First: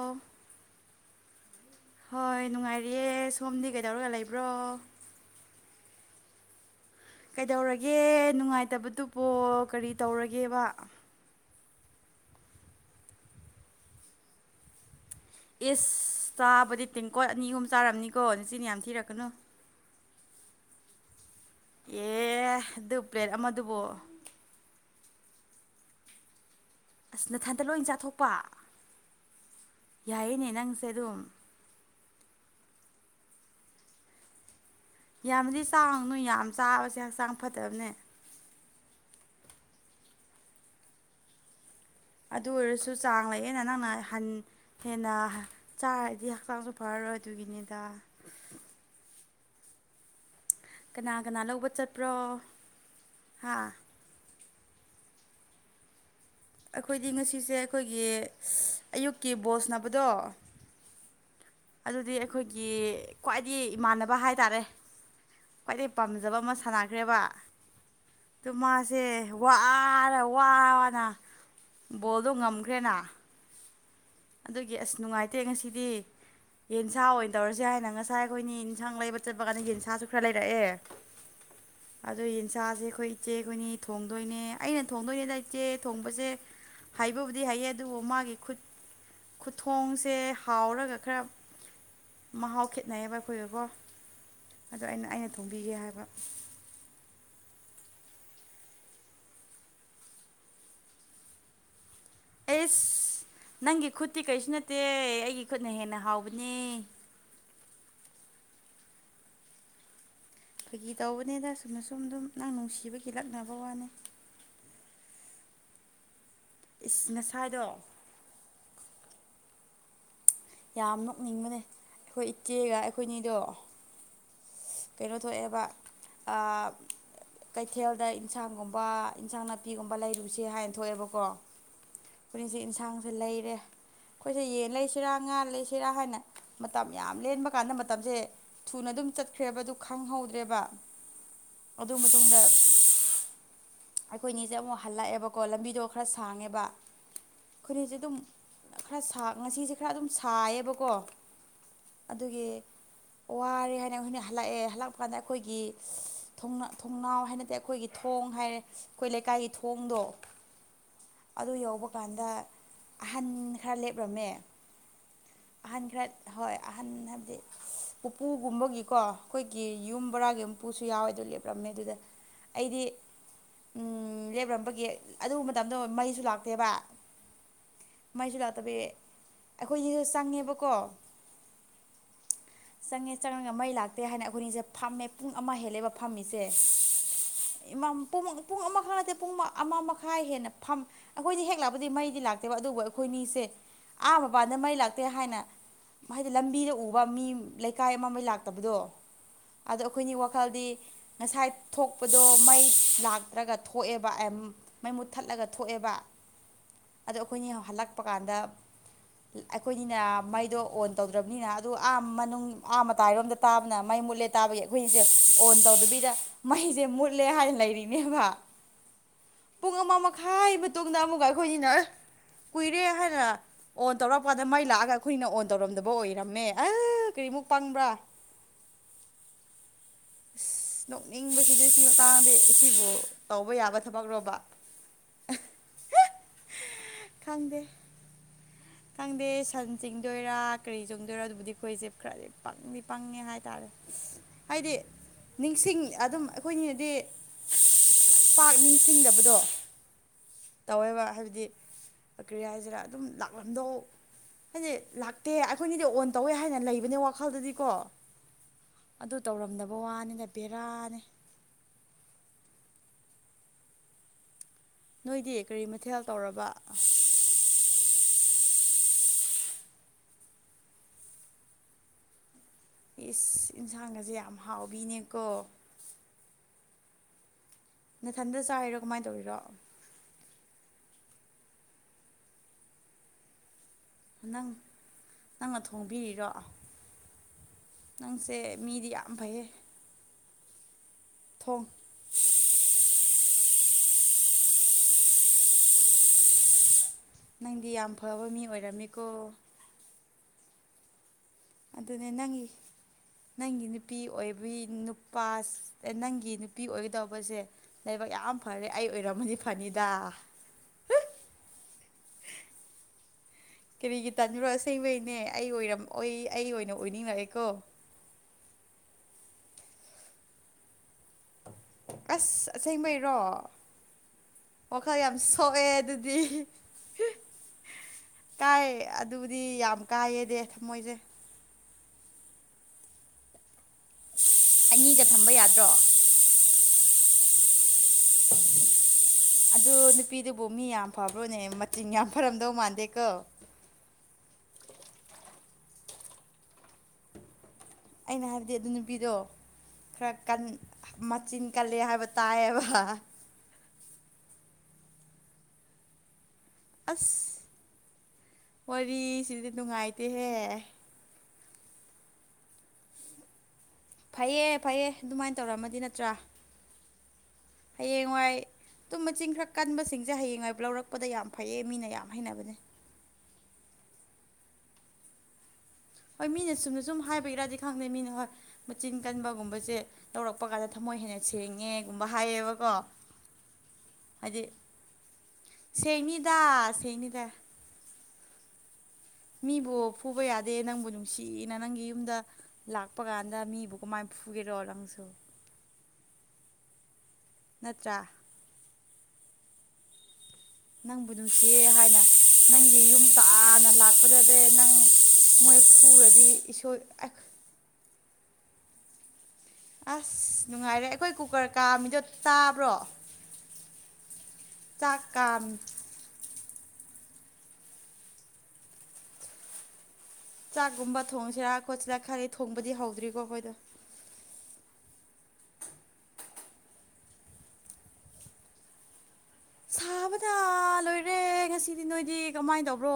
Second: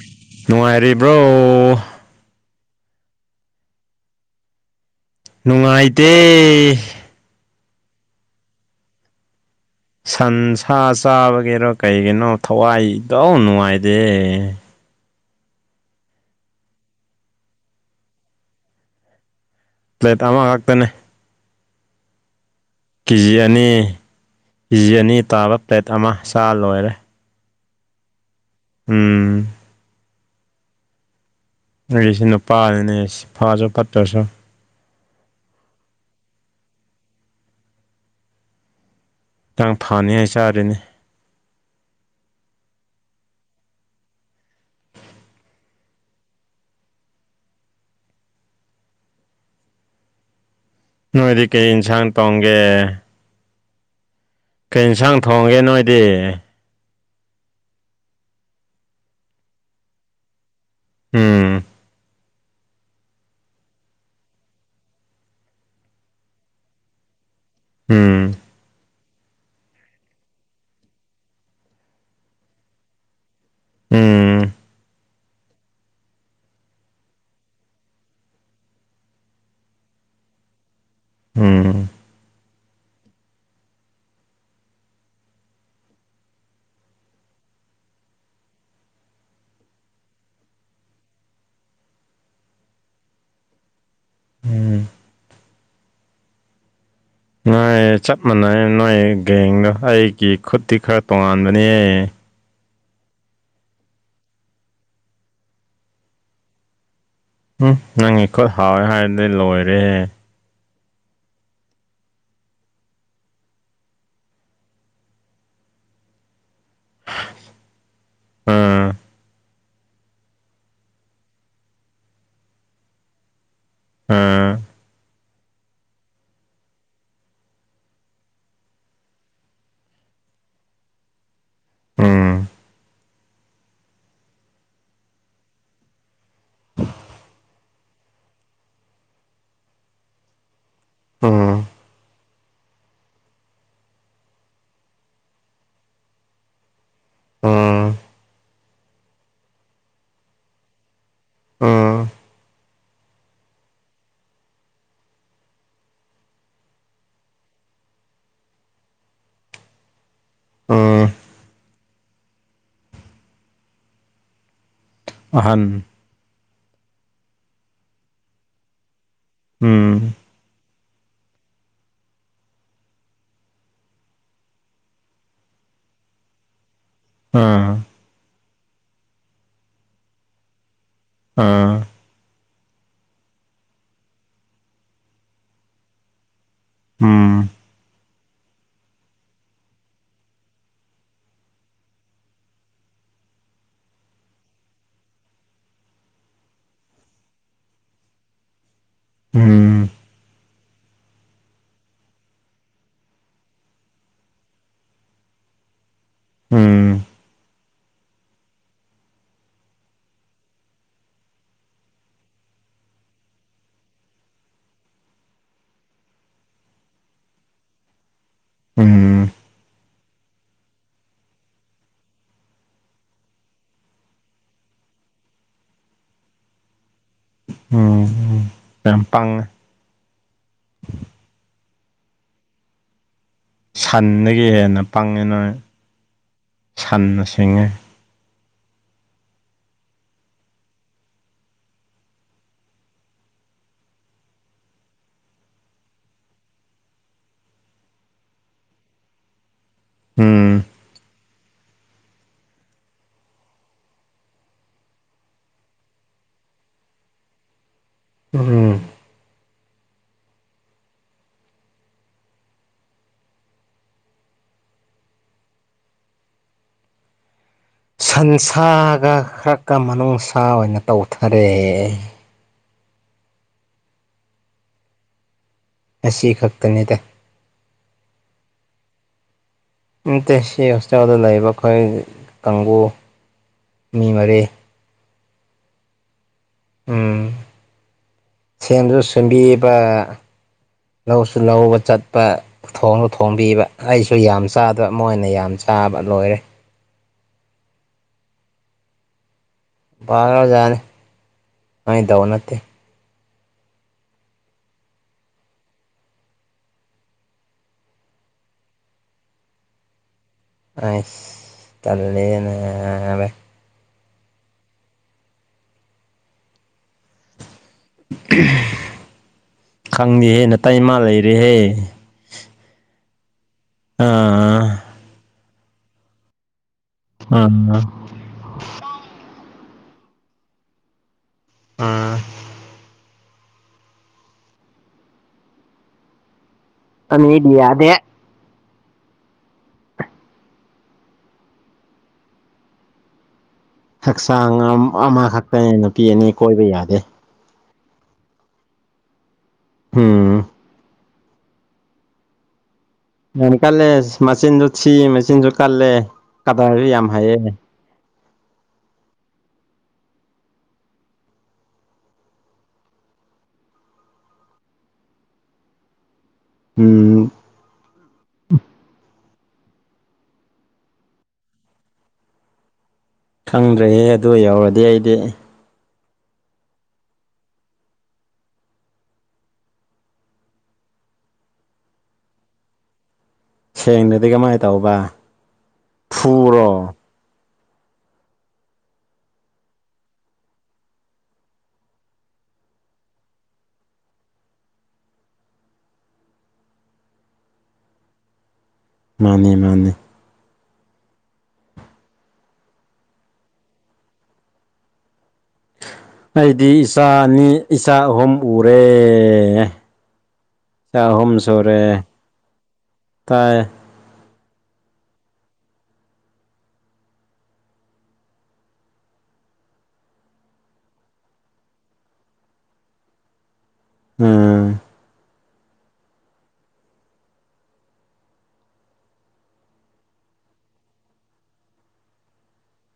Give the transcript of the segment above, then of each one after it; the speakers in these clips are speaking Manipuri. ꯑꯣ ꯅꯨꯡꯉꯥꯏꯔꯤꯕ꯭ꯔꯣ ꯍꯣꯏ ꯅꯨꯡꯉꯥꯏꯔꯤꯑꯦ ꯁꯣꯝꯗꯤ ꯀꯩꯗꯧꯔꯒ ꯂꯩꯕ꯭ꯔꯣ ꯉꯥꯏꯇꯦ ꯇꯧꯔꯒꯦ ꯅꯨꯡꯉꯥꯏꯇꯕꯗꯨꯕꯣ ꯀꯔꯤ ꯇꯧꯔꯒꯦꯕ ꯁꯟꯁꯥ ꯆꯥꯕꯒꯦꯔꯥ ꯀꯩꯒꯤꯅꯣ ꯊꯋꯥꯏꯗꯧ ꯅꯨꯡꯉꯥꯏꯗꯦ ꯏꯁ ꯆꯥꯕꯗꯤ ꯄꯤꯡꯀꯣꯠ ꯑꯅꯤ ꯑꯍꯨꯝ ꯆꯥꯔꯝꯅꯤꯀꯣ ꯅꯆꯤꯟ ꯌꯥꯝ ꯊꯤꯔꯛꯀꯅꯨ ꯄ꯭ꯂꯦꯠ ꯑꯃꯒꯥꯛꯇꯅꯦ ꯑꯦ ꯑꯗꯨ ꯀꯦ ꯄ꯭ꯂꯦꯠ ꯖꯤ ꯑꯅꯤ ꯑꯃꯗꯨꯕꯨ ꯀꯦ ꯖꯤ ꯑꯅꯤ ꯇꯥꯕ ꯄ꯭ꯂꯦꯠ ꯑꯃ ꯆꯥ ꯂꯣꯏꯔꯦ ꯑꯁ ꯅꯊꯟꯇ ꯂꯣꯏ ꯆꯥꯊꯣꯛꯄ ꯎꯝ ꯌꯥꯏꯅꯦ ꯅꯪꯁꯦ ꯑꯗꯨꯝ ꯑꯩꯒꯤꯁꯤ ꯅꯨꯄꯥꯅꯤꯅꯦ ꯐꯥꯁꯨ ꯐꯠꯇ꯭ꯔꯁꯨ ꯌꯥꯝꯅꯗꯤ ꯆꯥꯎꯅꯨ ꯌꯥꯝ ꯆꯥꯕꯁꯦ ꯍꯛꯆꯥꯡ ꯐꯠꯇꯕꯅꯦ ꯍꯈꯤꯇꯥꯡ ꯐꯥꯅꯤ ꯍꯥꯏ ꯆꯥꯔꯦꯅꯦ ꯑꯗꯨ ꯑꯣꯏꯔꯁꯨ ꯆꯥꯡ ꯂꯩꯑꯦꯅ ꯅꯪꯅ ꯍꯟ ꯍꯦꯟꯅ ꯆꯥꯔꯗꯤ ꯍꯛꯆꯥꯡꯁꯨ ꯐꯔꯔꯣꯏ ꯑꯗꯨꯒꯤꯅꯤꯗ ꯀꯅꯥ ꯅꯣꯏ ꯀꯅꯥ ꯀꯦ ꯂꯧꯕ ꯏꯟꯁꯥꯡ ꯆꯠꯄ꯭ꯔꯣ ꯇꯣꯡꯒꯦ ꯍꯥ ꯀꯩ ꯌꯦꯟꯁꯥꯡ ꯊꯣꯡꯒꯦ ꯅꯣꯏꯗꯤ ꯑꯩꯈꯣꯏꯗꯤ ꯉꯁꯤꯁꯦ ꯑꯩꯈꯣꯏꯒꯤ ꯑꯌꯨꯛꯀꯤ ꯕꯣꯁꯅꯕꯗꯣ ꯎꯝ ꯑꯩꯈꯣꯏꯒꯤ ꯈ꯭ꯋꯥꯏꯗꯒꯤ ꯏꯃꯥꯟꯅꯕ ꯍꯥꯏꯇꯥꯔꯦ ꯈ꯭ꯋꯥꯏꯗꯩ ꯄꯥꯝꯖꯕ ꯑꯃ ꯁꯥꯟꯅꯈ꯭ꯔꯦꯕ ꯎꯝ ꯑꯗꯨ ꯃꯥꯁꯦ ꯋꯥꯔꯦ ꯋꯥꯅ ꯕꯣꯗꯣ ꯉꯝꯈ꯭ꯔꯦꯅ ꯎꯝ ꯑꯗꯨꯒꯤ ꯑꯁ ꯅꯨꯡꯉꯥꯏꯇꯦ ꯉꯁꯤꯗꯤ ꯌꯦꯟꯁꯥ ꯑꯣꯏꯅ ꯇꯧꯔꯁꯦ ꯍꯥꯏꯅ ꯉꯁꯥꯏ ꯑꯩꯈꯣꯏꯅꯤ ꯌꯦꯟꯁꯥꯡ ꯂꯩꯕ ꯆꯠꯄ ꯀꯥꯟꯗ ꯌꯦꯟꯁꯥꯁꯨ ꯈꯔ ꯂꯩꯔꯛꯑꯦ ꯎꯝ ꯑꯗꯨꯗ ꯌꯦꯟꯁꯥꯁꯦ ꯑꯩꯈꯣꯏ ꯏꯆꯦꯈꯣꯏꯅꯤ ꯊꯣꯡꯗꯣꯏꯅꯦ ꯑꯩꯅ ꯊꯣꯡꯗꯣꯏꯅꯦꯗ ꯏꯆꯦ ꯊꯣꯡꯕꯁꯦ ꯍꯥꯏꯕꯕꯨꯗꯤ ꯍꯩꯌꯦ ꯑꯗꯨꯕꯨ ꯃꯥꯒꯤ ꯈꯨꯠ ꯈꯨꯊꯣꯡꯁꯦ ꯍꯥꯎꯔꯒ ꯈꯔ ꯃꯍꯥꯎ ꯈꯦꯠꯅꯩꯕ ꯑꯩꯈꯣꯏꯕꯀꯣ ꯎꯝ ꯑꯗꯣ ꯑꯩꯅ ꯑꯩꯅ ꯊꯣꯡꯕꯤꯒꯦ ꯍꯥꯏꯕ ꯑꯩ ꯆꯞ ꯃꯥꯟꯅꯩ ꯅꯣꯏ ꯒꯦꯡꯗꯣ ꯑꯩꯒꯤ ꯈꯨꯠꯇꯤ ꯈꯔ ꯇꯣꯉꯥꯟꯕꯅꯦꯍ ꯑꯦꯁ ꯅꯪꯒꯤ ꯈꯨꯠꯇꯤ ꯀꯩꯁꯨ ꯅꯠꯇꯦ ꯑꯩꯒꯤ ꯈꯨꯠꯅ ꯍꯦꯟꯅ ꯍꯥꯎꯕꯅꯦ ꯎꯝ ꯅꯪ ꯑꯩꯈꯣꯏ ꯍꯥꯎꯋꯦ ꯍꯥꯏꯔꯗꯤ ꯂꯣꯏꯔꯦꯍꯦ ꯐꯥꯒꯤ ꯇꯧꯕꯅꯦꯗ ꯑ ꯁꯨꯝꯅ ꯁꯨꯝ ꯑꯗꯨꯝ ꯅꯪ ꯅꯨꯡꯁꯤꯕꯒꯤ ꯂꯛꯅꯕ ꯋꯥꯅꯤ [inaudible] ꯅꯁꯥꯏꯗꯣ ꯎꯝ ꯌꯥꯝ ꯅꯣꯛꯅꯤꯡꯕꯅꯦ ꯑꯩꯈꯣꯏ ꯏꯆꯦꯒ ꯑꯩꯈꯣꯏꯅꯤꯗꯣ ꯑꯝ ꯀꯩꯅꯣ ꯊꯣꯛꯣꯑꯕ ꯀꯩꯊꯦꯜꯗ ꯏꯟꯁꯥꯡꯒꯨꯝꯕ ꯏꯟꯁꯥꯡ ꯅꯥꯄꯤꯒꯨꯝꯕ ꯂꯩꯔꯨꯁꯦ ꯍꯥꯏꯅ ꯊꯣꯛꯑꯦꯕꯀꯣ ꯑꯩꯈꯅꯤꯁ ꯎꯝ ꯌꯦꯟꯁꯥꯡꯁꯦ ꯂꯩꯔꯦ ꯑꯩꯈꯣꯏꯁꯦ ꯌꯦꯟ ꯂꯩꯁꯤꯔꯥ ꯉꯥ ꯂꯩꯁꯤꯔꯥ ꯍꯥꯏꯅ ꯃꯇꯝ ꯌꯥꯝ ꯂꯦꯟꯕ ꯀꯥꯟꯗ ꯃꯇꯝꯁꯦ ꯊꯨꯅ ꯑꯗꯨꯝ ꯆꯠ ꯈꯈ꯭ꯔꯦꯕꯗꯨ ꯈꯪꯍꯧꯗ꯭ꯔꯦꯕ ꯑꯗꯨ ꯃꯇꯨꯡꯗ ꯑꯩꯈꯣꯏꯅꯤꯁꯦ ꯑꯃꯨꯛ ꯍꯜꯂꯛꯑꯦꯕꯀꯣ ꯂꯝꯕꯤꯗꯣ ꯈꯔ ꯁꯥꯡꯉꯦꯕ ꯈꯨꯅꯤꯁꯦ ꯎꯝ ꯑꯗꯨꯝ ꯈꯔ ꯉꯁꯤꯁꯦ ꯈꯔ ꯑꯗꯨꯝ ꯁꯥꯏꯌꯦꯕꯀꯣ ꯎꯝ ꯑꯗꯨꯒꯤ ꯋꯥꯔꯦ ꯍꯥꯏꯅ ꯑꯩꯈꯣꯏꯅ ꯍꯥꯏ ꯂꯥꯛꯑꯦ ꯍꯜꯂꯥꯛꯄ ꯀꯥꯟꯗ ꯑꯩꯈꯣꯏꯒꯤ ꯊꯣꯡꯅꯥꯎ ꯍꯥꯏꯅꯗꯤꯦ ꯑꯩꯈꯣꯏꯒꯤ ꯊꯣꯡ ꯍꯥꯏꯔꯦ ꯑꯩꯈꯣꯏ ꯂꯩꯀꯥꯏ ꯑꯩ ꯊꯣꯡꯗꯣ ꯎꯝ ꯎꯝ ꯑꯗꯨ ꯌꯧꯕ ꯀꯥꯟꯗ ꯑꯍꯟ ꯈꯔ ꯂꯦꯞꯂꯝꯃꯦ ꯑꯍꯟ ꯈꯔ ꯍꯣꯏ ꯑꯍꯟ ꯍꯥꯏꯕꯗꯤ ꯎꯄꯨꯒꯨꯝꯕꯒꯤꯀꯣ ꯑꯩꯈꯣꯏꯒꯤ ꯌꯨꯝ ꯎꯝ ꯕꯣꯔꯥꯒꯤ ꯃꯄꯨꯁꯨ ꯌꯥꯎꯋꯦ ꯑꯗꯨ ꯂꯦꯞꯂꯝꯝꯃꯦ ꯑꯗꯨꯗ ꯑꯩꯗꯤ ꯎꯝ ꯂꯦꯞꯔꯝꯕꯒꯤ ꯑꯗꯨꯕ ꯃꯇꯝꯗ ꯃꯩꯁꯨ ꯂꯥꯛꯇꯦꯕ ꯑꯝ ꯍꯥꯏꯁꯨ ꯂꯥꯛꯇꯕꯤ ꯑꯩꯈꯣꯏꯁꯤꯗ ꯆꯪꯉꯦꯕꯀꯣ ꯑꯥ ꯆꯪꯉꯦ ꯆꯪꯉꯒ ꯃꯩ ꯂꯥꯛꯀꯦ ꯍꯥꯞꯄꯦ ꯍꯥꯏꯅ ꯑꯩꯈꯣꯏꯅꯤꯁꯦ ꯐꯝꯃꯦ ꯄꯨꯡ ꯑꯃ ꯍꯦꯜꯂꯦꯕ ꯐꯝꯃꯤꯁꯦ ꯎꯝ ꯄꯨꯡ ꯑꯃꯈ ꯅꯠꯇꯦ ꯄꯨꯡ ꯑꯃ ꯃꯈꯥꯏ ꯍꯦꯟꯅ ꯐꯝ ꯑꯩꯈꯣꯏꯗꯤ ꯍꯦꯛ ꯂꯥꯛꯄꯗꯤ ꯃꯩꯗꯤ ꯂꯥꯛ ꯂꯥꯛꯇꯦꯕ ꯑꯗꯨꯕꯨ ꯑꯩꯈꯣꯏ ꯑꯁꯦ ꯑꯥ ꯃꯄꯥꯟꯗ ꯃꯩ ꯂꯥꯛꯇꯦ ꯍꯥꯏꯅ ꯍꯥꯏꯗꯤ ꯂꯝꯕꯤꯗ ꯎꯕ ꯃꯤ ꯂꯩꯀꯥꯏ ꯑꯃꯃꯩ ꯂꯥꯛꯇꯕꯗꯣ ꯎꯝ ꯑꯗꯣ ꯑꯩꯈꯣꯏꯒꯤ ꯋꯥꯈꯜꯗꯤ ꯉꯁꯥꯏ ꯊꯣꯛꯄꯗꯣ ꯃꯩ ꯂꯥꯛꯇ꯭ꯔꯒ ꯊꯣꯛꯑꯦꯕ ꯑ ꯃꯩ ꯃꯨꯠ ꯊꯠꯂꯒ ꯊꯣꯛꯑꯦꯕ ꯎꯝ ꯎꯝ ꯑꯗꯣ ꯑꯩꯈꯣꯏꯅ ꯍꯜꯂꯛꯄ ꯀꯥꯟꯗ ꯑꯩꯈꯣꯏꯅꯤꯅ ꯃꯩꯗꯣ ꯑꯣꯟ ꯇꯧꯗ꯭ꯔꯕꯅꯤꯅ ꯑꯗꯨ ꯑꯥ ꯃꯅꯨꯡ ꯑꯥ ꯃꯇꯥꯏꯔꯣꯝꯗ ꯇꯥꯕ ꯑꯗꯨꯅ ꯃꯩ ꯃꯨꯠꯂꯦ ꯇꯥꯕꯒꯤ ꯑꯩꯈꯣꯏꯁꯦ ꯑꯣꯟ ꯇꯧꯗꯕꯤꯗ ꯃꯩꯁꯦ ꯃꯨꯠꯂꯦ ꯍꯥꯏꯅ ꯂꯩꯔꯤꯅꯦꯕ ꯍꯝ ꯄꯨꯡ ꯑꯃ ꯃꯈꯥꯏꯒꯤ ꯃꯇꯨꯡꯗ ꯑꯃꯨꯛ ꯑꯩꯈꯣꯏꯅꯤꯅ ꯀꯨꯏꯔꯦ ꯍꯥꯏꯅ ꯑꯣꯟ ꯇꯧꯔꯛꯄꯥꯟꯗ ꯃꯩ ꯂꯥꯛꯑꯒ ꯑꯩꯈꯣꯏꯅ ꯑꯣꯟ ꯇꯧꯔꯝꯗꯕ ꯑꯣꯏꯔꯝꯃꯦ ꯑ ꯀꯔꯤꯃꯨꯛ ꯄꯪꯕ꯭ꯔꯥ ꯄꯉ ꯅꯣꯛꯅꯤꯡꯕꯁꯤꯗꯤ ꯁꯤ ꯃꯇꯥꯡꯗꯤ ꯁꯤꯕꯨ ꯇꯧꯕ ꯌꯥꯕ ꯊꯕꯛꯔꯣꯕ ꯁꯟꯗꯒꯤ ꯍꯦꯟꯅ ꯄꯪꯉꯤ ꯅꯣꯏ ꯁꯟꯅ ꯁꯤꯡꯉꯦ ꯎ ꯈꯪꯗꯦ ꯁꯟ ꯆꯤꯡꯗꯣꯏꯔꯥ ꯀꯔꯤ ꯆꯣꯡꯗꯣꯏꯔ ꯑꯗꯨꯕꯨꯗꯤ ꯑꯩꯈꯣꯏꯁꯦ ꯈꯔꯗꯤ ꯄꯪꯗꯤ ꯄꯪꯉꯦ ꯍꯥꯏꯇꯥꯔꯦ ꯑꯩꯗꯤ ꯅꯤꯡꯁꯤꯡ ꯑꯗꯨꯝ ꯑꯩꯈꯣꯏꯒꯤꯗꯤ ꯄꯥꯛ ꯅꯤꯡꯁꯤꯡꯗꯕꯗꯣ ꯎꯝ ꯇꯧꯋꯦꯕ ꯍꯥꯏꯕꯗꯤ ꯀ꯭ꯔꯤꯌꯥ ꯍꯥꯏꯁꯤꯔ ꯑꯗꯨꯝ ꯂꯥꯛꯂꯝꯗꯧ ꯍꯥꯏꯗꯤ ꯂꯥꯛꯇꯦ ꯑꯩꯈꯣꯏꯅꯤꯗꯤ ꯑꯣꯟ ꯇꯧꯋꯦ ꯍꯥꯏꯅ ꯂꯩꯕꯅꯦ ꯋꯥꯈꯜꯗꯨꯗꯤ ꯀꯣ ꯎꯝ ꯇꯧꯔꯝꯗꯕ ꯋꯥꯅꯤꯅ ꯄꯦꯔꯥꯅꯤ ꯅꯣꯏꯗꯤ ꯀꯔꯤ ꯃꯊꯦꯜ ꯇꯧꯔꯕ ꯁꯟꯁꯥꯒ ꯈꯔꯀ ꯃꯅꯨꯡꯅꯨꯡꯁꯥ ꯑꯣꯏꯅ ꯇꯧꯊꯔꯦ ꯏꯁꯁ ꯌꯦꯟꯁꯥꯡꯒꯁꯦ ꯌꯥꯝ ꯍꯥꯎꯕꯤꯅꯦꯀꯣ ꯑꯁꯤ ꯈꯛꯇꯅꯤ ꯇꯥꯏ ꯅꯊꯟꯗ ꯆꯥꯔꯤꯔꯣ ꯀꯃꯥꯏꯅ ꯇꯧꯔꯤꯔꯣ ꯑꯠꯇꯦ ꯁꯤ ꯍꯣꯁꯇꯦꯜꯗ ꯂꯩꯔꯤꯕ ꯑꯩꯈꯣꯏ ꯀꯥꯡꯕꯨ ꯃꯤ ꯃꯔꯤ ꯅꯪ ꯅꯪꯅ ꯊꯣꯡꯕꯤꯔꯤꯔꯣ ꯎꯝ ꯅꯪꯁꯦ ꯃꯤꯗꯤ ꯁꯦꯟꯁꯨ ꯁꯦꯝ ꯌꯥꯝ ꯐꯩꯌꯦ ꯁꯦꯝꯕꯤꯕ ꯂꯧꯁꯨ ꯊꯣꯡ ꯂꯧꯕ ꯆꯠꯄ ꯊꯣꯡ ꯊꯣꯡꯕꯤꯕ ꯑꯩꯁꯨ ꯌꯥꯝ ꯆꯥꯗꯕ ꯃꯣꯏꯅ ꯌꯥꯝ ꯆꯥꯕ ꯂꯣꯏꯔꯦ ꯅꯪꯗꯤ ꯌꯥꯝ ꯐꯕ ꯃꯤ ꯑꯣꯏꯔꯝꯃꯤꯀꯣ ꯔ ꯍꯖꯔ ꯑꯗꯨꯅꯦ ꯅꯪꯒꯤ ꯅꯪꯒꯤ ꯅꯨꯄꯤ ꯑꯣꯏꯕꯤ ꯅꯨꯄꯥ ꯅꯪꯒꯤ ꯅꯨꯄꯤ ꯑꯣꯏꯒꯗꯧꯕꯁꯦ ꯂꯩꯕꯥꯛ ꯌꯥꯝ ꯐꯔꯦ ꯑꯩ ꯑꯣꯏꯔꯝꯃꯗꯤ ꯐꯅꯤꯗ ꯑꯁ ꯇꯂꯦꯕ ꯅꯥꯕ ꯀꯔꯤꯒꯤ ꯇꯥꯅꯨꯔꯛ ꯑꯁꯦꯡꯕꯩꯅꯦ ꯑꯩ ꯑꯣꯏꯔꯝꯑꯣꯏ ꯑꯩ ꯑꯣꯏꯅ ꯑꯣꯏꯅꯤꯡꯉꯛꯑꯦꯀꯣ ꯈꯪꯗꯦꯍꯦ ꯇꯩ ꯏꯃꯥ ꯂꯩꯔꯦꯍꯦ ꯑꯁꯦꯡꯉꯩꯔꯣ ꯑꯥ ꯋꯥꯈꯜ ꯌꯥꯝ ꯁꯣꯛꯑꯦ ꯑꯗꯨꯗꯤ ꯑꯥ ꯀꯥꯏ ꯑꯗꯨꯕꯨꯗꯤ ꯌꯥꯝ ꯀꯥꯏꯌꯦꯗꯤ ꯊꯃꯣꯏꯁꯦ ꯑ ꯑꯅꯤꯒ ꯊꯝꯕ ꯌꯥꯗ꯭ꯔꯣ ꯑꯅꯤꯗꯤ ꯌꯥꯗꯦ [unintelligible] ꯑꯗꯨ ꯅꯨꯄꯤꯗꯨꯕꯨ ꯃꯤ ꯌꯥꯝ ꯐꯕ꯭ꯔꯣꯅꯦ ꯃꯤꯟ ꯌꯥꯝ ꯐꯔꯝꯗꯧ ꯃꯥꯟꯗꯦꯀꯣ ꯍꯛꯆꯥꯡ ꯑꯃꯈꯛꯇꯅꯦ ꯅꯨꯄꯤ ꯑꯅꯤ ꯀꯣꯏꯕ ꯌꯥꯗꯦ ꯑꯩꯅ ꯍꯥꯏꯕꯗꯤ ꯑꯗꯨ ꯅꯨꯄꯤꯗꯣ ꯈꯔ ꯀ ꯎꯝ ꯃꯆꯤꯟ ꯀꯜꯂꯤ ꯍꯥꯏꯕ ꯇꯥꯏꯌꯦꯕ ꯌꯥꯝ ꯀꯜꯂꯦ ꯃꯆꯤꯟꯁꯨ ꯁꯤ ꯃꯆꯤꯟꯁꯨ ꯀꯜꯂꯦ ꯀꯗꯥꯏꯁꯨ ꯌꯥꯝ ꯍꯥꯏꯌꯦ ꯋꯥꯔꯤ ꯁꯤꯗꯤ ꯅꯨꯡꯉꯥꯏꯇꯦꯍꯦ ꯐꯩꯌꯦ ꯐꯩꯌꯦ ꯑꯗꯨꯃꯥꯏꯅ ꯇꯧꯔꯝꯃꯗꯤ ꯅꯠꯇ꯭ꯔꯥ ꯎꯝ ꯍꯌꯦꯡꯋꯥꯏ ꯇꯨꯝꯕ ꯆꯤꯡ ꯈ꯭ꯔ ꯀꯟꯕꯁꯤꯡꯁꯦ ꯍꯌꯦꯡ ꯍꯥꯏꯕ ꯂꯧꯔꯛꯄꯗ ꯌꯥꯝ ꯐꯩꯌꯦ ꯃꯤꯅ ꯌꯥꯝ ꯍꯩꯅꯕꯅꯦ ꯈꯪꯗ꯭ꯔꯦꯍꯦ ꯑꯗꯨ ꯌꯥꯎꯔꯗꯤ ꯑꯩꯗꯤ ꯍꯣꯏ ꯃꯤꯅ ꯁꯨꯝꯅ ꯁꯨꯝ ꯍꯥꯏꯕ ꯏꯔꯗꯤ ꯈꯪꯗꯦ ꯃꯤꯅ ꯍꯣꯏ ꯃꯆꯤꯟ ꯀꯟꯕꯒꯨꯝꯕꯁꯦ ꯇꯧꯔꯛꯄ ꯀꯥꯟꯗ ꯊꯝꯃ ꯃꯣꯏ ꯍꯦꯟꯅ ꯁꯦꯡꯉꯦꯒꯨꯝꯕ ꯍꯥꯏꯌꯦꯕꯀꯣ ꯁꯦꯡꯅꯗꯤ ꯍꯥꯏꯗꯤ ꯀꯃꯥꯏꯅ ꯇꯧꯕ ꯁꯦꯡꯅꯤꯗ ꯐꯨꯔꯣ ꯁꯦꯡꯅꯤꯗ ꯃꯤꯕꯨ ꯐꯨꯕ ꯌꯥꯗꯦ ꯅꯪꯕꯨ ꯅꯨꯡꯁꯤꯅ ꯅꯪꯒꯤ ꯌꯨꯝꯗ ꯂꯥꯛꯄ ꯀꯥꯟꯗ ꯃꯤꯕꯨ ꯀꯃꯥꯏ ꯎꯒꯦꯔꯣꯔꯪꯁꯨ ꯅꯠꯇ꯭ꯔꯥ ꯃꯥꯅꯦ ꯃꯥꯅꯦ ꯅꯪꯕꯨ ꯅꯨꯡꯁꯤ ꯍꯥꯏꯅ ꯅꯪꯒꯤ ꯌꯨꯝ ꯇꯥꯅ ꯂꯥꯛꯄꯗꯗꯤ ꯅꯪ ꯃꯣꯏ ꯐꯨꯔꯗꯤ ꯑꯩꯗꯤ ꯏꯁꯣꯏ ꯏꯆꯥ ꯑꯅꯤ ꯏꯆꯥ ꯑꯍꯨꯝ ꯎꯔꯦ ꯑꯁ ꯅꯨꯡꯉꯥꯏꯔꯦ ꯏꯆꯥ ꯑꯩꯈꯣꯏ ꯑꯍꯨꯝ ꯀꯨꯀꯔ ꯁꯨꯔꯦ ꯀꯥꯃꯤꯗꯣ ꯇꯥꯕ꯭ꯔꯣ ꯇꯥꯏ ꯆꯥꯛꯀꯝ ꯆꯥꯛꯀꯨꯝꯕ ꯊꯣꯡꯁꯤꯔꯥ ꯈꯣꯠꯁꯤꯔꯥ ꯈꯜꯂꯤ ꯊꯣꯡꯕꯗꯤ ꯍꯧꯗ꯭ꯔꯤꯀꯣ ꯑꯩꯈꯣꯏꯗꯣ ꯎꯝ ꯁꯕꯗ ꯑꯣꯏꯔꯦ ꯁꯤꯗꯤ ꯅꯣꯏꯗꯤ ꯀꯃꯥꯏꯅ ꯇꯧꯕ꯭ꯔꯣ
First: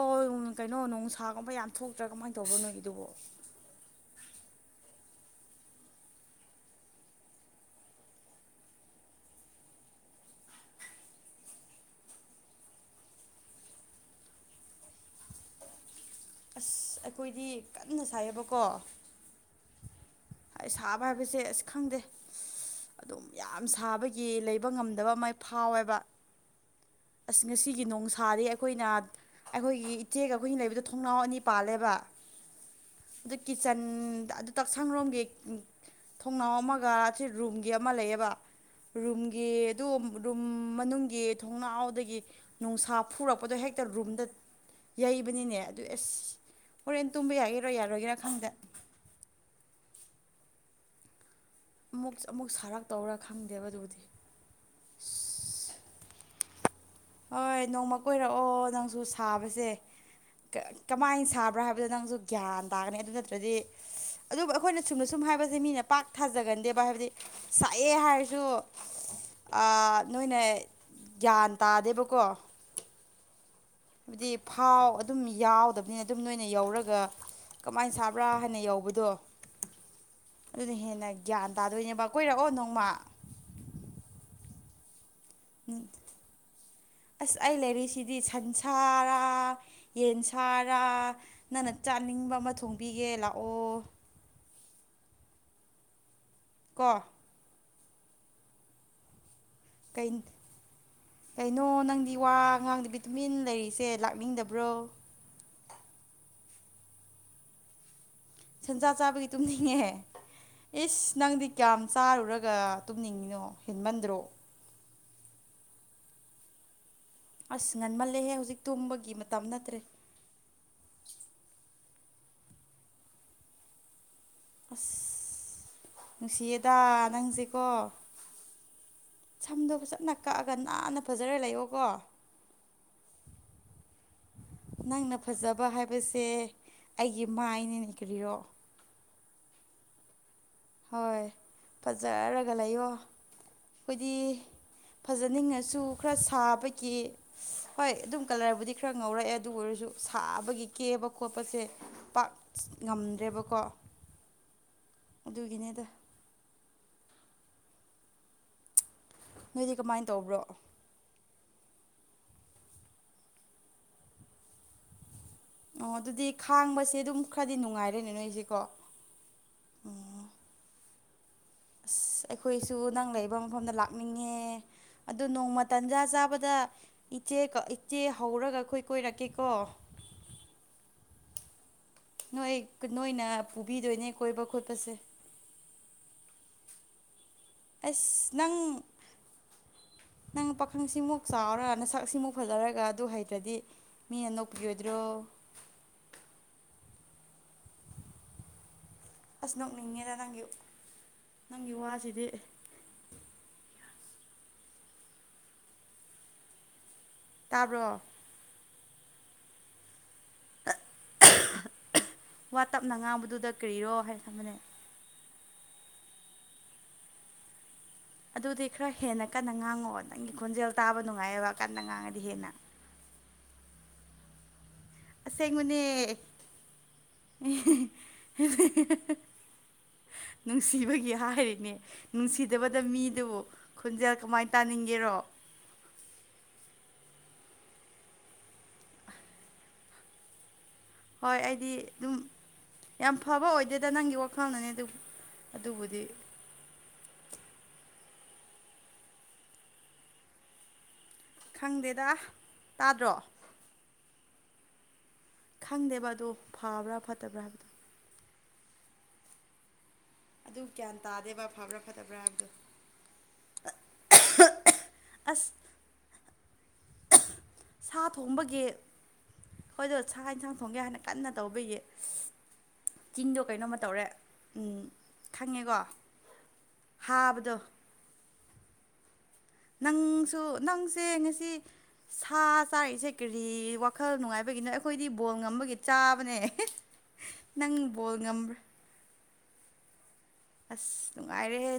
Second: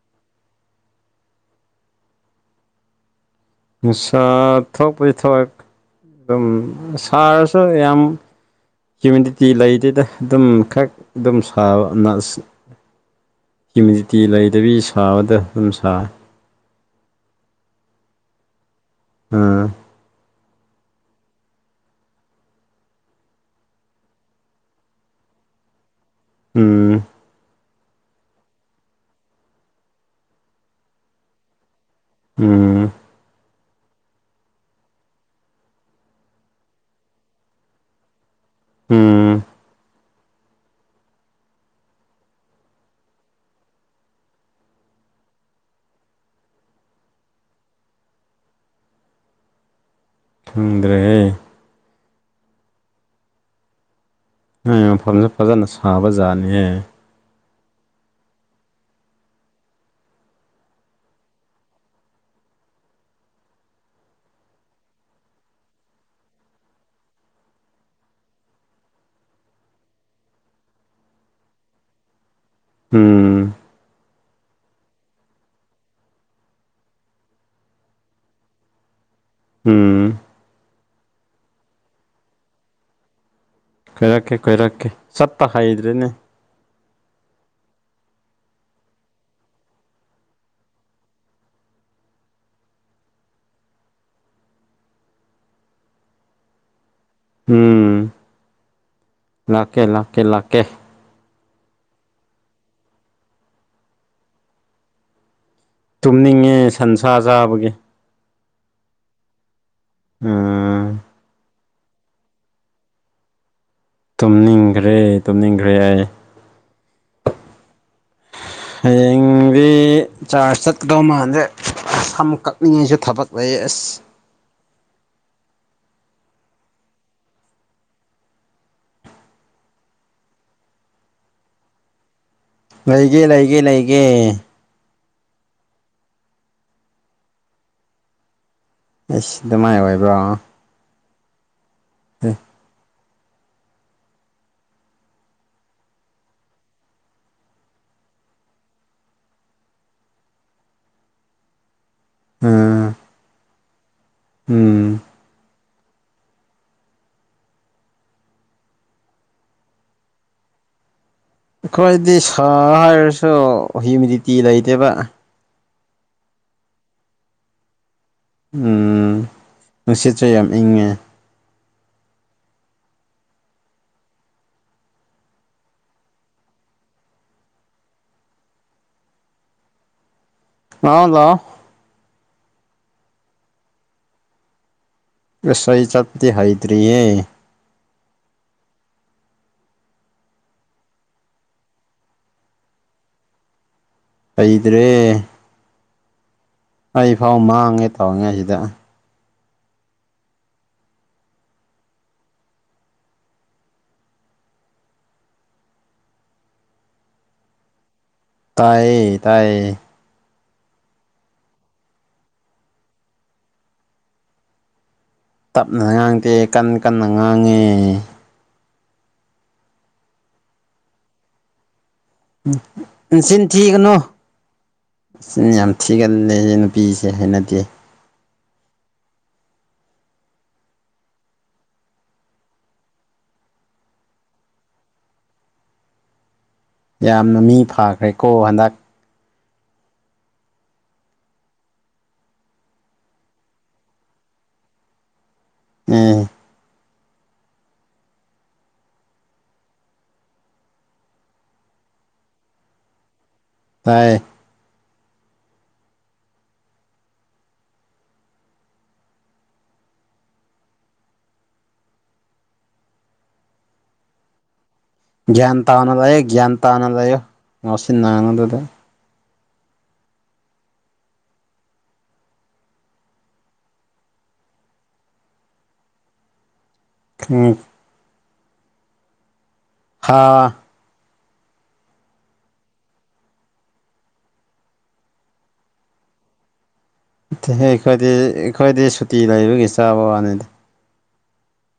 ꯀꯩꯅꯣ ꯅꯨꯡꯁꯥꯒꯨꯝꯕ ꯌꯥꯝ ꯊꯣꯛꯇ꯭ꯔꯥ ꯀꯃꯥꯏꯅ ꯇꯧꯕ꯭ꯔꯣ ꯅꯣꯏꯒꯤ ꯑꯗꯨꯕꯣ ꯁꯥꯠ ꯊ ꯩ ꯄꯗꯤ ꯊꯣꯛ ꯑꯥ ꯑꯗꯨꯝ ꯁꯥꯔꯁꯨ ꯌꯥꯝ ꯀ꯭ꯨꯃꯅꯤꯇꯤ ꯂꯩꯗꯨꯗ ꯑꯗꯨꯝ ꯈꯛ ꯑꯗꯨꯝ ꯁꯥꯕ ꯍꯤꯨꯃꯤꯗꯤꯇꯤ ꯂꯩꯗꯕꯤ ꯁꯥꯕꯗ ꯑꯗꯨꯝ ꯁꯥ ꯑꯁ ꯑꯩꯈꯣꯏꯗꯤ ꯀꯟꯅ ꯁꯥꯏꯌꯦꯕꯀꯣ ꯑꯝ ꯑꯩ ꯁꯥꯕ ꯍꯥꯏꯕꯁꯦ ꯑꯁ ꯈꯪꯗꯦ ꯑꯗꯨꯝ ꯌꯥꯝ ꯁꯥꯕꯒꯤ ꯂꯩꯕ ꯉꯝꯗꯕ ꯃꯥꯏ ꯐꯥꯎꯋꯦꯕ ꯎꯝ ꯑꯩꯒꯤ ꯅꯣꯡꯁꯥꯗꯤ ꯑꯩꯈꯣꯏꯅ ꯑꯩꯈꯣꯏꯒꯤ ꯏꯆꯦꯒ ꯑꯩꯈꯣꯏꯅ ꯂꯩꯕꯗ ꯊꯣꯡꯅꯥꯎ ꯑꯅꯤ ꯄꯥꯜꯂꯦꯕ ꯎꯝ ꯀꯤꯠꯆꯟꯗ ꯑꯗꯨ ꯇꯛꯁꯪꯔꯣꯝꯒꯤ ꯊꯣꯡꯅꯥꯎ ꯑꯃꯒ ꯁꯤ ꯔꯨꯝꯒꯤ ꯑꯃ ꯂꯩꯌꯦꯕ ꯎꯝ ꯔꯨꯝꯒꯤ ꯑꯗꯨ ꯔꯨꯝ ꯃꯅꯨꯡꯒꯤ ꯊꯣꯡꯅꯥꯎꯗꯒꯤ ꯅꯨꯡꯁꯥ ꯐꯨꯔꯛꯄꯗꯣ ꯍꯦꯛꯇ ꯔꯨꯝꯗ ꯌꯩꯕꯅꯤꯅꯦ ꯑꯗꯨ ꯑꯦꯁ ꯍꯣꯔꯦꯟ ꯇꯨꯝꯕ ꯌꯥꯒꯦꯔꯣ ꯌꯥꯔꯣꯏꯒꯦꯔꯥ ꯈꯪꯗ ꯐꯪꯗ꯭ꯔꯦ ꯑꯃꯨꯛ ꯑꯃꯨꯛ ꯁꯥꯔꯥꯛ ꯇꯧꯔ ꯈꯪꯗꯦꯕ ꯑꯗꯨꯕꯨꯗꯤ ꯍ ꯃꯐꯝꯁꯦ ꯐꯖꯅ ꯁꯥꯕꯖꯥꯠꯅꯤꯍꯦ ꯍꯣꯏ ꯅꯣꯡꯃ ꯀꯣꯏꯔꯛꯑꯣ ꯅꯪꯁꯨ ꯁꯥꯕꯁꯦ ꯀꯃꯥꯏꯅ ꯁꯥꯕ꯭ꯔꯥ ꯍꯥꯏꯕꯗꯣ ꯅꯪꯁꯨ ꯒ꯭ꯌꯥꯟ ꯇꯥꯒꯅꯤ ꯑꯗꯨ ꯅꯠꯇ꯭ꯔꯗꯤ ꯑꯗꯨꯕꯨ ꯑꯩꯈꯣꯏꯅ ꯁꯨꯝꯅ ꯁꯨꯝ ꯍꯥꯏꯕꯁꯦ ꯃꯤꯅ ꯄꯥꯛ ꯊꯥꯖꯒꯟꯗꯦꯕ ꯍꯥꯏꯕꯗꯤ ꯁꯛꯑꯦ ꯍꯥꯏꯔꯁꯨ ꯅꯣꯏꯅ ꯒ꯭ꯌꯥꯟ ꯇꯥꯗꯦꯕꯀꯣ ꯎꯝ ꯍꯥꯏꯕꯗꯤ ꯐꯥꯎ ꯑꯗꯨꯝ ꯌꯥꯎꯗꯕꯅꯤꯅ ꯑꯗꯨꯝ ꯅꯣꯏꯅ ꯌꯧꯔꯒ ꯀꯃꯥꯏꯅ ꯁꯥꯕ꯭ꯔꯥ ꯍꯥꯏꯅ ꯌꯧꯕꯗꯣ ꯎꯝ ꯑꯗꯨꯅ ꯍꯦꯟꯅ ꯒ꯭ꯌꯥꯟ ꯇꯥꯗꯣꯏꯅꯦꯕ ꯀꯣꯏꯔꯛꯑꯣ ꯅꯣꯡꯃ ꯀꯣꯏꯔꯀꯦ ꯀꯣꯏꯔꯀꯦ ꯆꯠꯠꯇ ꯍꯥꯏꯗ꯭ꯔꯦꯅꯦ ꯑꯁ ꯑꯩ ꯂꯩꯔꯤꯁꯤꯗꯤ ꯁꯟꯁꯥꯔꯥ ꯌꯦꯟ ꯁꯥꯔꯥ ꯅꯪꯅ ꯆꯥꯅꯤꯡꯕ ꯑꯃ ꯊꯣꯡꯕꯤꯒꯦ ꯂꯥꯛꯑꯣ ꯀ ꯎꯝ ꯂꯥꯛꯀꯦ ꯀꯩ ꯂꯥꯛꯀꯦ ꯂꯥꯛꯀꯦ ꯀꯩꯅꯣ ꯅꯪꯗꯤ ꯋꯥ ꯑꯉꯥꯡꯗꯗꯤ ꯇꯨꯃꯤꯟ ꯂꯩꯔꯤꯁꯦ ꯂꯥꯛꯅꯤꯡꯗꯕ꯭ꯔꯣ ꯇꯨꯝꯅꯤꯡꯉꯦ ꯁꯟꯁꯥ ꯆꯥꯕꯒꯤ ꯁꯦꯟꯖꯥ ꯆꯥꯕꯒꯤ ꯇꯨꯝꯅꯤꯡꯉꯦ ꯎꯝ ꯏꯁ ꯅꯪꯗꯤ ꯀꯌꯥꯝ ꯆꯥꯔꯨꯔꯒ ꯇꯨꯝꯅꯤꯡꯉꯤꯅꯣ ꯍꯦꯟꯃꯟꯗ꯭ꯔꯣ ꯇꯨꯝꯅꯤꯡꯈ꯭ꯔꯦ ꯇꯨꯝꯅꯤꯡꯈ꯭ꯔꯦ ꯑꯩ ꯑꯁ ꯉꯟꯃꯜꯂꯦꯍꯦ ꯍꯧꯖꯤꯛ ꯇꯨꯝꯕꯒꯤ ꯃꯇꯝ ꯍꯌꯦꯡꯗꯤ ꯅꯠꯇ꯭ꯔꯦ ꯆꯥꯁꯠꯗꯣ ꯃꯥꯟꯗꯦ ꯁꯝ ꯀꯛꯅꯤꯡꯉꯩꯁꯨ ꯊꯕꯛ ꯂꯩ ꯑꯁ ꯑꯁ ꯅꯨꯡꯁꯤꯌꯦꯗ ꯅꯪꯁꯦꯀꯣ ꯁꯝꯗꯣ ꯆꯞꯅ ꯀꯛꯑꯒ ꯅꯥꯟꯅ ꯐꯖꯔ ꯂꯩꯑꯣꯣꯀꯣ ꯂꯩꯒꯦ ꯂꯩꯒꯦ ꯂꯩꯒꯦ ꯅꯪꯅ ꯐꯖꯕ ꯍꯥꯏꯕꯁꯦ ꯑꯩꯒꯤ ꯃꯥꯏꯅ ꯏꯈ꯭ꯔꯤꯔꯣ ꯑꯦꯁ ꯑꯗꯨꯃꯥꯏꯅ ꯑꯣꯏꯕ꯭ꯔꯣ ꯍꯣꯏ ꯎꯝ ꯐꯖꯔꯒ ꯂꯩꯌꯣ ꯑꯩꯈꯣꯏꯗꯤ ꯐꯖꯅꯤꯡꯉꯁꯨ ꯈꯔ ꯁꯥꯕꯒꯤ ꯍꯣꯏ ꯑꯗꯨꯝ ꯀꯂꯔꯕꯨꯗꯤ ꯈꯔ ꯉꯧꯔꯛꯑꯦ ꯑꯗꯨ ꯑꯣꯏꯔꯁꯨ ꯁꯨ ꯁꯥꯕꯒꯤ ꯀꯦꯕ ꯈꯣꯠꯄꯁꯦ ꯄꯥꯛ ꯉꯝꯗ꯭ꯔꯦꯕꯀꯣ ꯎꯝ ꯏꯅꯦꯗ ꯅꯣꯏꯗꯤ ꯀꯃꯥꯏꯅ ꯇꯧꯕ꯭ꯔꯣ ꯑꯩꯈꯣꯏꯗꯤ ꯁꯥ ꯍꯥꯏꯔꯁꯨ ꯍꯤꯨꯃꯤꯗꯤꯇꯤ ꯂꯩꯇꯦꯕ ꯑꯣ ꯑꯗꯨꯗꯤ ꯈꯥꯡꯕꯁꯦ ꯑꯗꯨꯝ ꯈꯔꯗꯤ ꯅꯨꯡꯉꯥꯏꯔꯦ ꯎꯝ ꯅꯨꯡꯁꯤꯠꯁꯦ ꯌꯥꯝ ꯏꯪꯉꯦ ꯑꯁ ꯑꯩꯈꯣꯏꯁꯨ ꯅꯪ ꯂꯩꯕ ꯃꯐꯝꯗ ꯂꯥꯛꯅꯤꯡꯉꯦ ꯑꯗꯨ ꯅꯣꯡꯃ ꯇꯟꯖꯥ ꯆꯥꯕꯗ ꯏꯆ ꯏꯆꯦ ꯍꯧꯔꯒ ꯑꯩꯈꯣꯏ ꯀꯣꯏꯔꯛꯀꯦꯀꯣ [unintelligible] ꯀ ꯉꯥꯎ ꯅꯣꯏ ꯅꯣꯏꯅ ꯄꯨꯕꯤꯗꯣꯏꯅꯦ ꯀꯣꯏꯕ ꯈꯣꯠꯄꯁꯦ ꯁ ꯑꯩ ꯆꯠꯗꯤ ꯍꯩꯗ꯭ꯔꯤꯌꯦꯦ ꯑꯦꯁ ꯅꯪ ꯅꯪ ꯄꯥꯈꯪꯁꯤꯃꯨꯛ ꯆꯥꯎꯔꯒ ꯅꯁꯥꯛ ꯁꯤꯃꯨꯛ ꯐꯖꯔꯒ ꯑꯗꯨ ꯍꯩꯇ꯭ꯔꯗꯤ ꯃꯤꯅ ꯍꯩꯇ꯭ꯔꯦ ꯅꯣꯛꯄꯤꯔꯣꯏꯗ꯭ꯔꯣ ꯑꯩꯐꯥꯎ ꯃꯥꯡꯉꯦ ꯇꯧꯉꯩ ꯁꯤꯗ ꯑꯁ ꯅꯣꯛꯅꯤꯡꯉꯦꯗ ꯅꯪꯒꯤ ꯅꯪꯒꯤ ꯋꯥꯁꯤꯗꯤ ꯇꯥꯕ꯭ꯔꯣ ꯇꯑꯌꯦ ꯇꯌꯦ ꯋꯥ ꯇꯞꯅ ꯉꯥꯡꯕꯗꯨꯗ ꯀꯔꯤꯔꯣ ꯍꯥꯏꯅ ꯈꯝꯕꯅꯦ ꯇꯞꯅ ꯉꯥꯡꯗꯦ ꯀꯟꯅ ꯀꯟꯅ ꯉꯥꯡꯉꯦ ꯑꯗꯨꯗꯤ ꯈꯔ ꯍꯦꯟꯅ ꯀꯟꯅ ꯉꯥꯡꯉꯣ ꯅꯪꯒꯤ ꯈꯣꯟꯖꯦꯜ ꯇꯥꯕ ꯅꯨꯡꯉꯥꯏꯑꯕ ꯀꯟꯅ ꯉꯥꯡꯉꯦ ꯏꯁꯤꯅ ꯊꯤꯒꯅꯣ ꯑꯁꯤꯅ ꯌꯥꯝ ꯑꯁꯦꯡꯕꯅꯦ ꯊꯤꯒꯂꯦꯦ ꯅꯨꯄꯤꯁꯦ ꯍꯥꯏꯩꯅꯗꯦ ꯍ ꯅꯨꯡꯁꯤꯕꯒꯤ ꯍꯥꯏꯔꯤꯅꯦ ꯅꯨꯡꯁꯤꯗꯕꯗ ꯃꯤꯗꯨꯕꯨ ꯈꯣꯟꯖꯦꯜ ꯀꯃꯥꯏꯅ ꯇꯥꯅꯤꯡꯒꯦꯔꯣ [inaudible] ꯌꯥꯝꯅ ꯃꯤ ꯐꯥꯈ꯭ꯔꯦꯀꯣ ꯍꯟꯗꯛ ꯍꯣꯏ ꯑꯩꯗꯤ ꯑꯗꯨꯝ ꯌꯥꯝ ꯐꯕ ꯑꯣꯏꯗꯦꯗ ꯅꯪꯒꯤ ꯋꯥꯈꯜꯅꯅꯦ ꯑꯗꯨꯝ ꯑꯗꯨꯕꯨꯗꯤ ꯎꯝ ꯈꯪꯗꯦꯗ ꯇꯥꯗ꯭ꯔꯣ ꯇ ꯈꯪꯗꯦꯕ ꯑꯗꯨ ꯐꯕ꯭ꯔꯥ ꯐꯠꯇꯕ꯭ꯔꯥ ꯍꯥꯏꯕꯗꯣ ꯑꯗꯨ ꯀꯒꯌꯥꯟ ꯇꯥꯗꯦꯕ ꯐꯕ꯭ꯔꯥ ꯐꯠꯇꯕ꯭ꯔꯥ ꯍꯥꯏꯕꯗꯣ ꯑꯁ ꯭ꯌꯥꯟ ꯇꯥꯅ ꯂꯌꯦ ꯭ꯌꯥꯟ ꯇꯥꯅ ꯂꯌꯦ ꯉꯁꯤꯟ ꯅꯥꯉꯅꯗꯨꯗ ꯍꯣꯏꯗ ꯁꯥꯥꯛ ꯌꯦꯟꯁꯥꯡ ꯊꯣꯡꯒꯦ ꯍꯥꯏꯅ ꯀꯟꯅ ꯇꯧꯕꯌꯦ ꯆꯤꯡꯗꯣ ꯀꯩꯅꯣꯝꯃ ꯇꯧꯔꯦ ꯎꯝ ꯈꯪꯉꯦꯀꯣ ꯍꯥꯕꯗꯣ ꯍꯥ ꯅꯪꯁꯨ ꯅꯪꯁꯦ ꯉꯁꯤ ꯁꯥ ꯆꯥꯔꯛꯏꯁꯦ ꯀꯔꯤ ꯋꯥꯈꯜ ꯅꯨꯡꯉꯥꯏꯕꯒꯤꯅꯣ ꯑꯩꯈꯣꯏꯗꯤ ꯕꯣꯜ ꯉꯝꯕꯒꯤ ꯆꯥꯕꯅꯦ ꯅꯪ ꯑꯩꯈꯣꯏꯗꯤ ꯕꯣꯜ ꯉꯝꯕ꯭ꯔꯥ ꯑꯩꯈꯣꯏꯗꯤ ꯁꯨꯇꯤ ꯂꯩꯕꯒꯤ ꯆꯥꯕ ꯋꯥꯅꯤꯗ ꯑꯁ ꯅꯨꯡꯉꯥꯏꯔꯦ